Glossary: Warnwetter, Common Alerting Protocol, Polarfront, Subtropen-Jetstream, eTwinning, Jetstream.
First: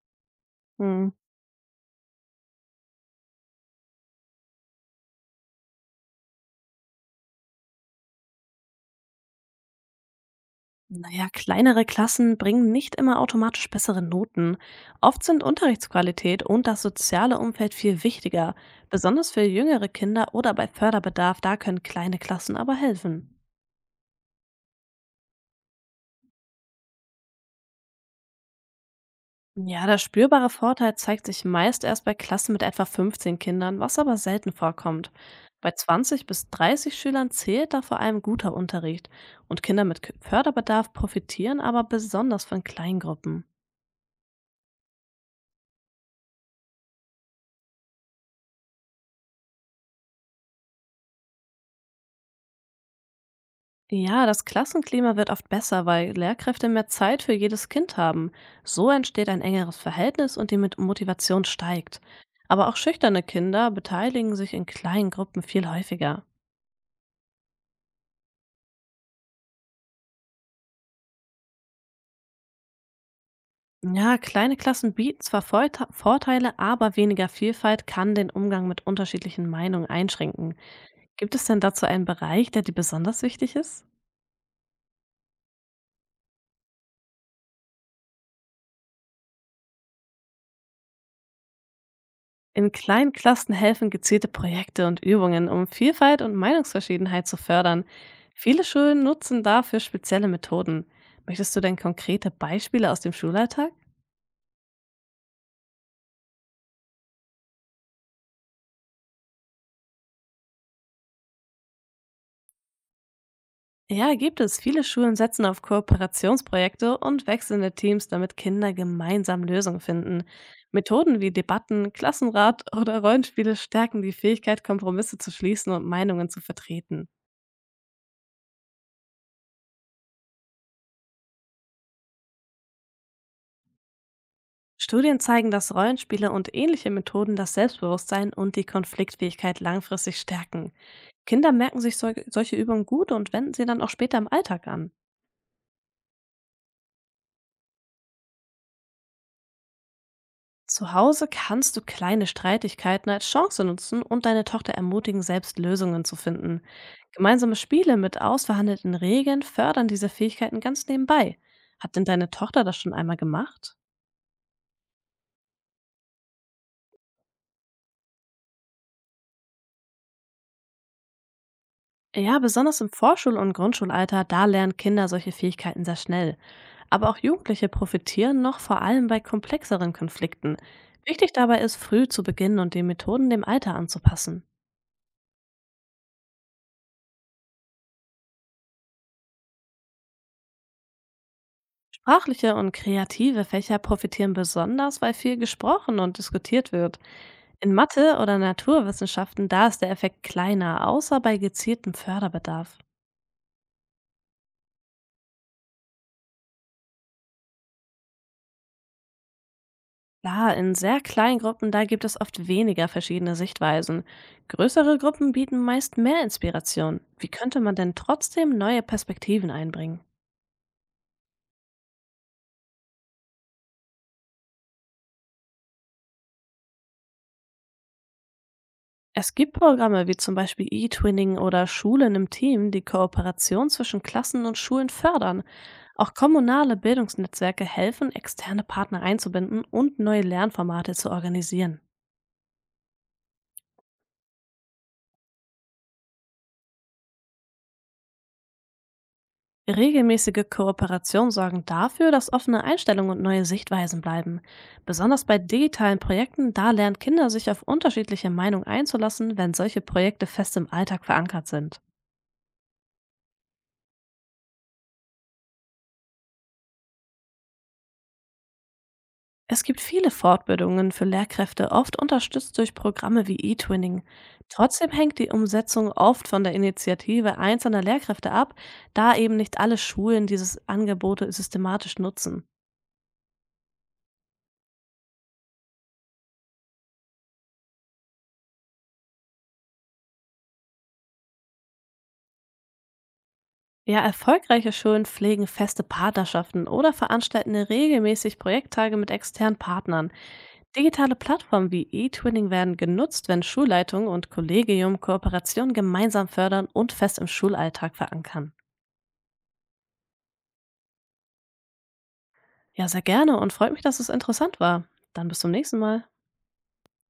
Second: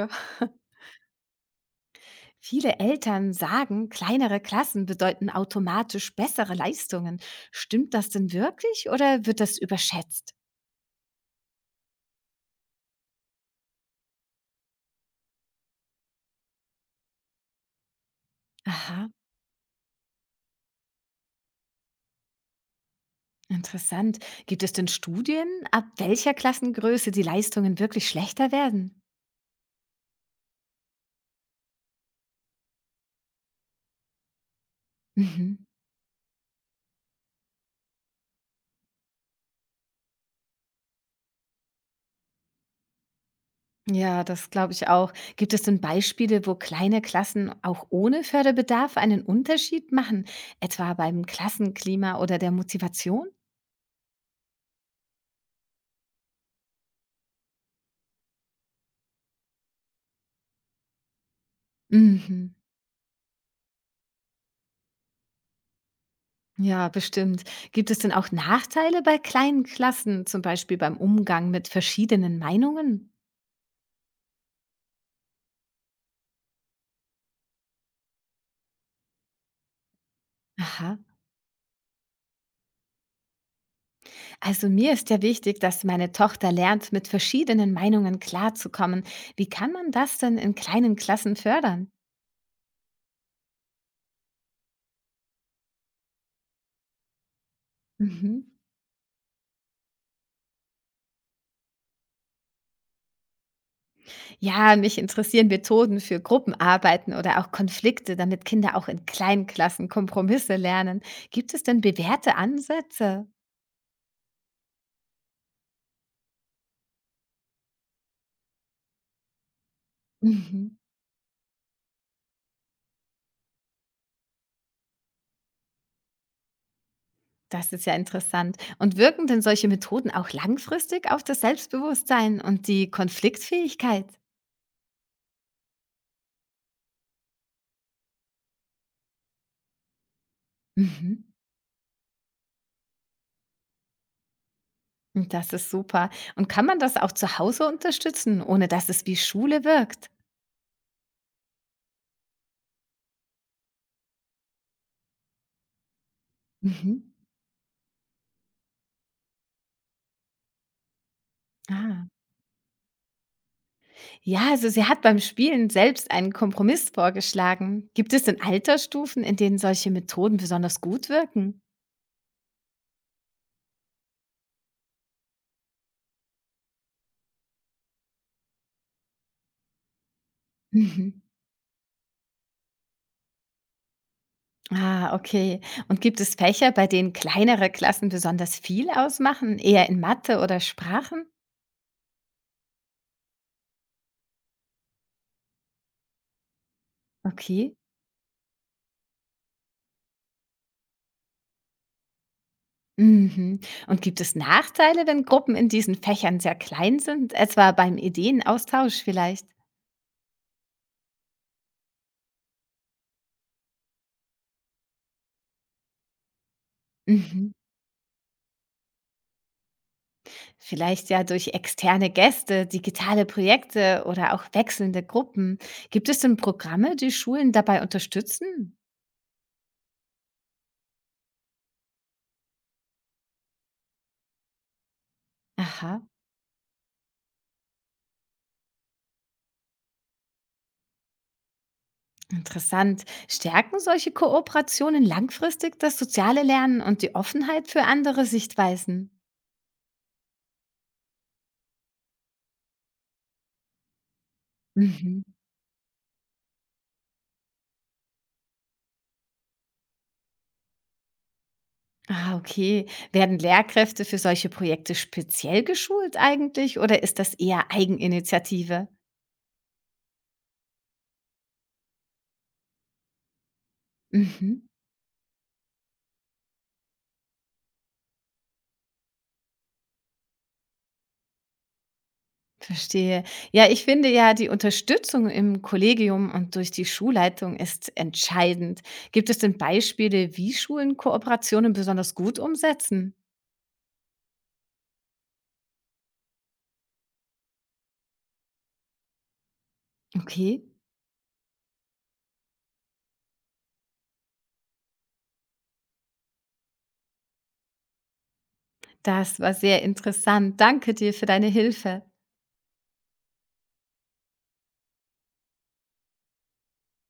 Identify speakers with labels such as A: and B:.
A: Hm.
B: Viele Eltern sagen, kleinere Klassen bedeuten automatisch bessere Leistungen. Stimmt das denn wirklich oder wird das überschätzt?
A: Naja, kleinere Klassen bringen nicht immer automatisch bessere Noten. Oft sind Unterrichtsqualität und das soziale Umfeld viel wichtiger.
B: Aha,
A: Besonders für jüngere Kinder oder bei Förderbedarf, da können kleine Klassen aber helfen.
B: interessant. Gibt es denn Studien, ab welcher Klassengröße die Leistungen wirklich schlechter werden?
A: Ja, der spürbare Vorteil zeigt sich meist erst bei Klassen mit etwa 15 Kindern, was aber selten vorkommt.
B: Mhm.
A: Bei 20 bis 30 Schülern zählt da vor allem guter Unterricht und Kinder mit Förderbedarf profitieren aber besonders von Kleingruppen.
B: Ja, das glaube ich auch. Gibt es denn Beispiele, wo kleine Klassen auch ohne Förderbedarf einen Unterschied machen, etwa beim Klassenklima oder der Motivation?
A: Ja, das Klassenklima wird oft besser, weil Lehrkräfte mehr Zeit für jedes Kind haben. So entsteht ein engeres Verhältnis und die Motivation steigt.
B: Mhm.
A: Aber auch schüchterne Kinder beteiligen sich in kleinen Gruppen viel häufiger.
B: Ja, bestimmt. Gibt es denn auch Nachteile bei kleinen Klassen, zum Beispiel beim Umgang mit verschiedenen Meinungen?
A: Ja, kleine Klassen bieten zwar Vorteile, aber weniger Vielfalt kann den Umgang mit unterschiedlichen Meinungen einschränken.
B: Aha.
A: Gibt es denn dazu einen Bereich, der dir besonders wichtig ist?
B: Also mir ist ja wichtig, dass meine Tochter lernt, mit verschiedenen Meinungen klarzukommen. Wie kann man das denn in kleinen Klassen fördern?
A: In kleinen Klassen helfen gezielte Projekte und Übungen, um Vielfalt und Meinungsverschiedenheit zu fördern.
B: Mhm.
A: Viele Schulen nutzen dafür spezielle Methoden. Möchtest du denn konkrete Beispiele aus dem Schulalltag?
B: Ja, mich interessieren Methoden für Gruppenarbeiten oder auch Konflikte, damit Kinder auch in kleinen Klassen Kompromisse lernen. Gibt es denn bewährte Ansätze?
A: Ja, gibt es. Viele Schulen setzen auf Kooperationsprojekte und wechselnde Teams, damit Kinder gemeinsam Lösungen finden.
B: Mhm.
A: Methoden wie Debatten, Klassenrat oder Rollenspiele stärken die Fähigkeit, Kompromisse zu schließen und Meinungen zu vertreten.
B: Das ist ja interessant. Und wirken denn solche Methoden auch langfristig auf das Selbstbewusstsein und die Konfliktfähigkeit?
A: Studien zeigen, dass Rollenspiele und ähnliche Methoden das Selbstbewusstsein und die Konfliktfähigkeit langfristig stärken.
B: Mhm.
A: Kinder merken sich solche Übungen gut und wenden sie dann auch später im Alltag an.
B: Und das ist super. Und kann man das auch zu Hause unterstützen, ohne dass es wie Schule wirkt?
A: Zu Hause kannst du kleine Streitigkeiten als Chance nutzen und deine Tochter ermutigen, selbst Lösungen zu finden.
B: Mhm.
A: Gemeinsame Spiele mit ausverhandelten Regeln fördern diese Fähigkeiten ganz nebenbei. Hat denn
B: Ah.
A: deine Tochter das schon einmal gemacht?
B: Ja, also sie hat beim Spielen selbst einen Kompromiss vorgeschlagen. Gibt es denn Altersstufen, in denen solche Methoden besonders gut wirken?
A: Ja, besonders im Vorschul- und Grundschulalter, da lernen Kinder solche Fähigkeiten sehr schnell. Aber auch Jugendliche profitieren noch vor allem bei komplexeren Konflikten.
B: Mhm.
A: Wichtig dabei ist, früh zu beginnen und die Methoden dem Alter anzupassen.
B: Ah, okay. Und gibt es Fächer, bei denen kleinere Klassen besonders viel ausmachen, eher in Mathe oder Sprachen?
A: Sprachliche und kreative Fächer profitieren besonders, weil viel gesprochen und diskutiert wird. In
B: Okay.
A: Mathe oder Naturwissenschaften, da ist der Effekt kleiner, außer bei gezieltem Förderbedarf.
B: Mhm. Und gibt es Nachteile, wenn Gruppen in diesen Fächern sehr klein sind, etwa beim Ideenaustausch vielleicht?
A: Klar, in sehr kleinen Gruppen, da gibt es oft weniger verschiedene Sichtweisen. Größere Gruppen bieten meist mehr Inspiration. Wie
B: Mhm.
A: könnte man denn trotzdem neue Perspektiven einbringen?
B: Vielleicht ja durch externe Gäste, digitale Projekte oder auch wechselnde Gruppen. Gibt es denn Programme, die Schulen dabei unterstützen?
A: Es gibt Programme wie zum Beispiel E-Twinning oder Schulen im Team, die Kooperation zwischen Klassen und Schulen fördern.
B: Aha,
A: Auch kommunale Bildungsnetzwerke helfen, externe Partner einzubinden und neue Lernformate zu organisieren.
B: interessant. Stärken solche Kooperationen langfristig das soziale Lernen und die Offenheit für andere Sichtweisen?
A: Regelmäßige Kooperationen sorgen dafür, dass offene Einstellungen und neue Sichtweisen bleiben.
B: Mhm.
A: Besonders bei digitalen Projekten, da lernen Kinder sich auf unterschiedliche Meinungen einzulassen, wenn solche Projekte fest im Alltag verankert sind.
B: Ah, okay. Werden Lehrkräfte für solche Projekte speziell geschult eigentlich oder ist das eher Eigeninitiative?
A: Es gibt viele Fortbildungen für Lehrkräfte, oft unterstützt durch Programme wie eTwinning.
B: Mhm.
A: Trotzdem hängt die Umsetzung oft von der Initiative einzelner Lehrkräfte ab, da eben nicht alle Schulen dieses Angebote systematisch nutzen.
B: Verstehe. Ja, ich finde ja, die Unterstützung im Kollegium und durch die Schulleitung ist entscheidend. Gibt es denn Beispiele, wie Schulen Kooperationen besonders gut umsetzen?
A: Ja, erfolgreiche Schulen pflegen feste Partnerschaften oder veranstalten regelmäßig Projekttage mit externen Partnern.
B: Okay,
A: Digitale Plattformen wie eTwinning werden genutzt, wenn Schulleitung und Kollegium Kooperation gemeinsam fördern und fest im Schulalltag verankern.
B: das war sehr interessant. Danke dir für deine Hilfe.
A: Ja, sehr gerne und freut mich, dass es interessant war. Dann bis zum nächsten Mal.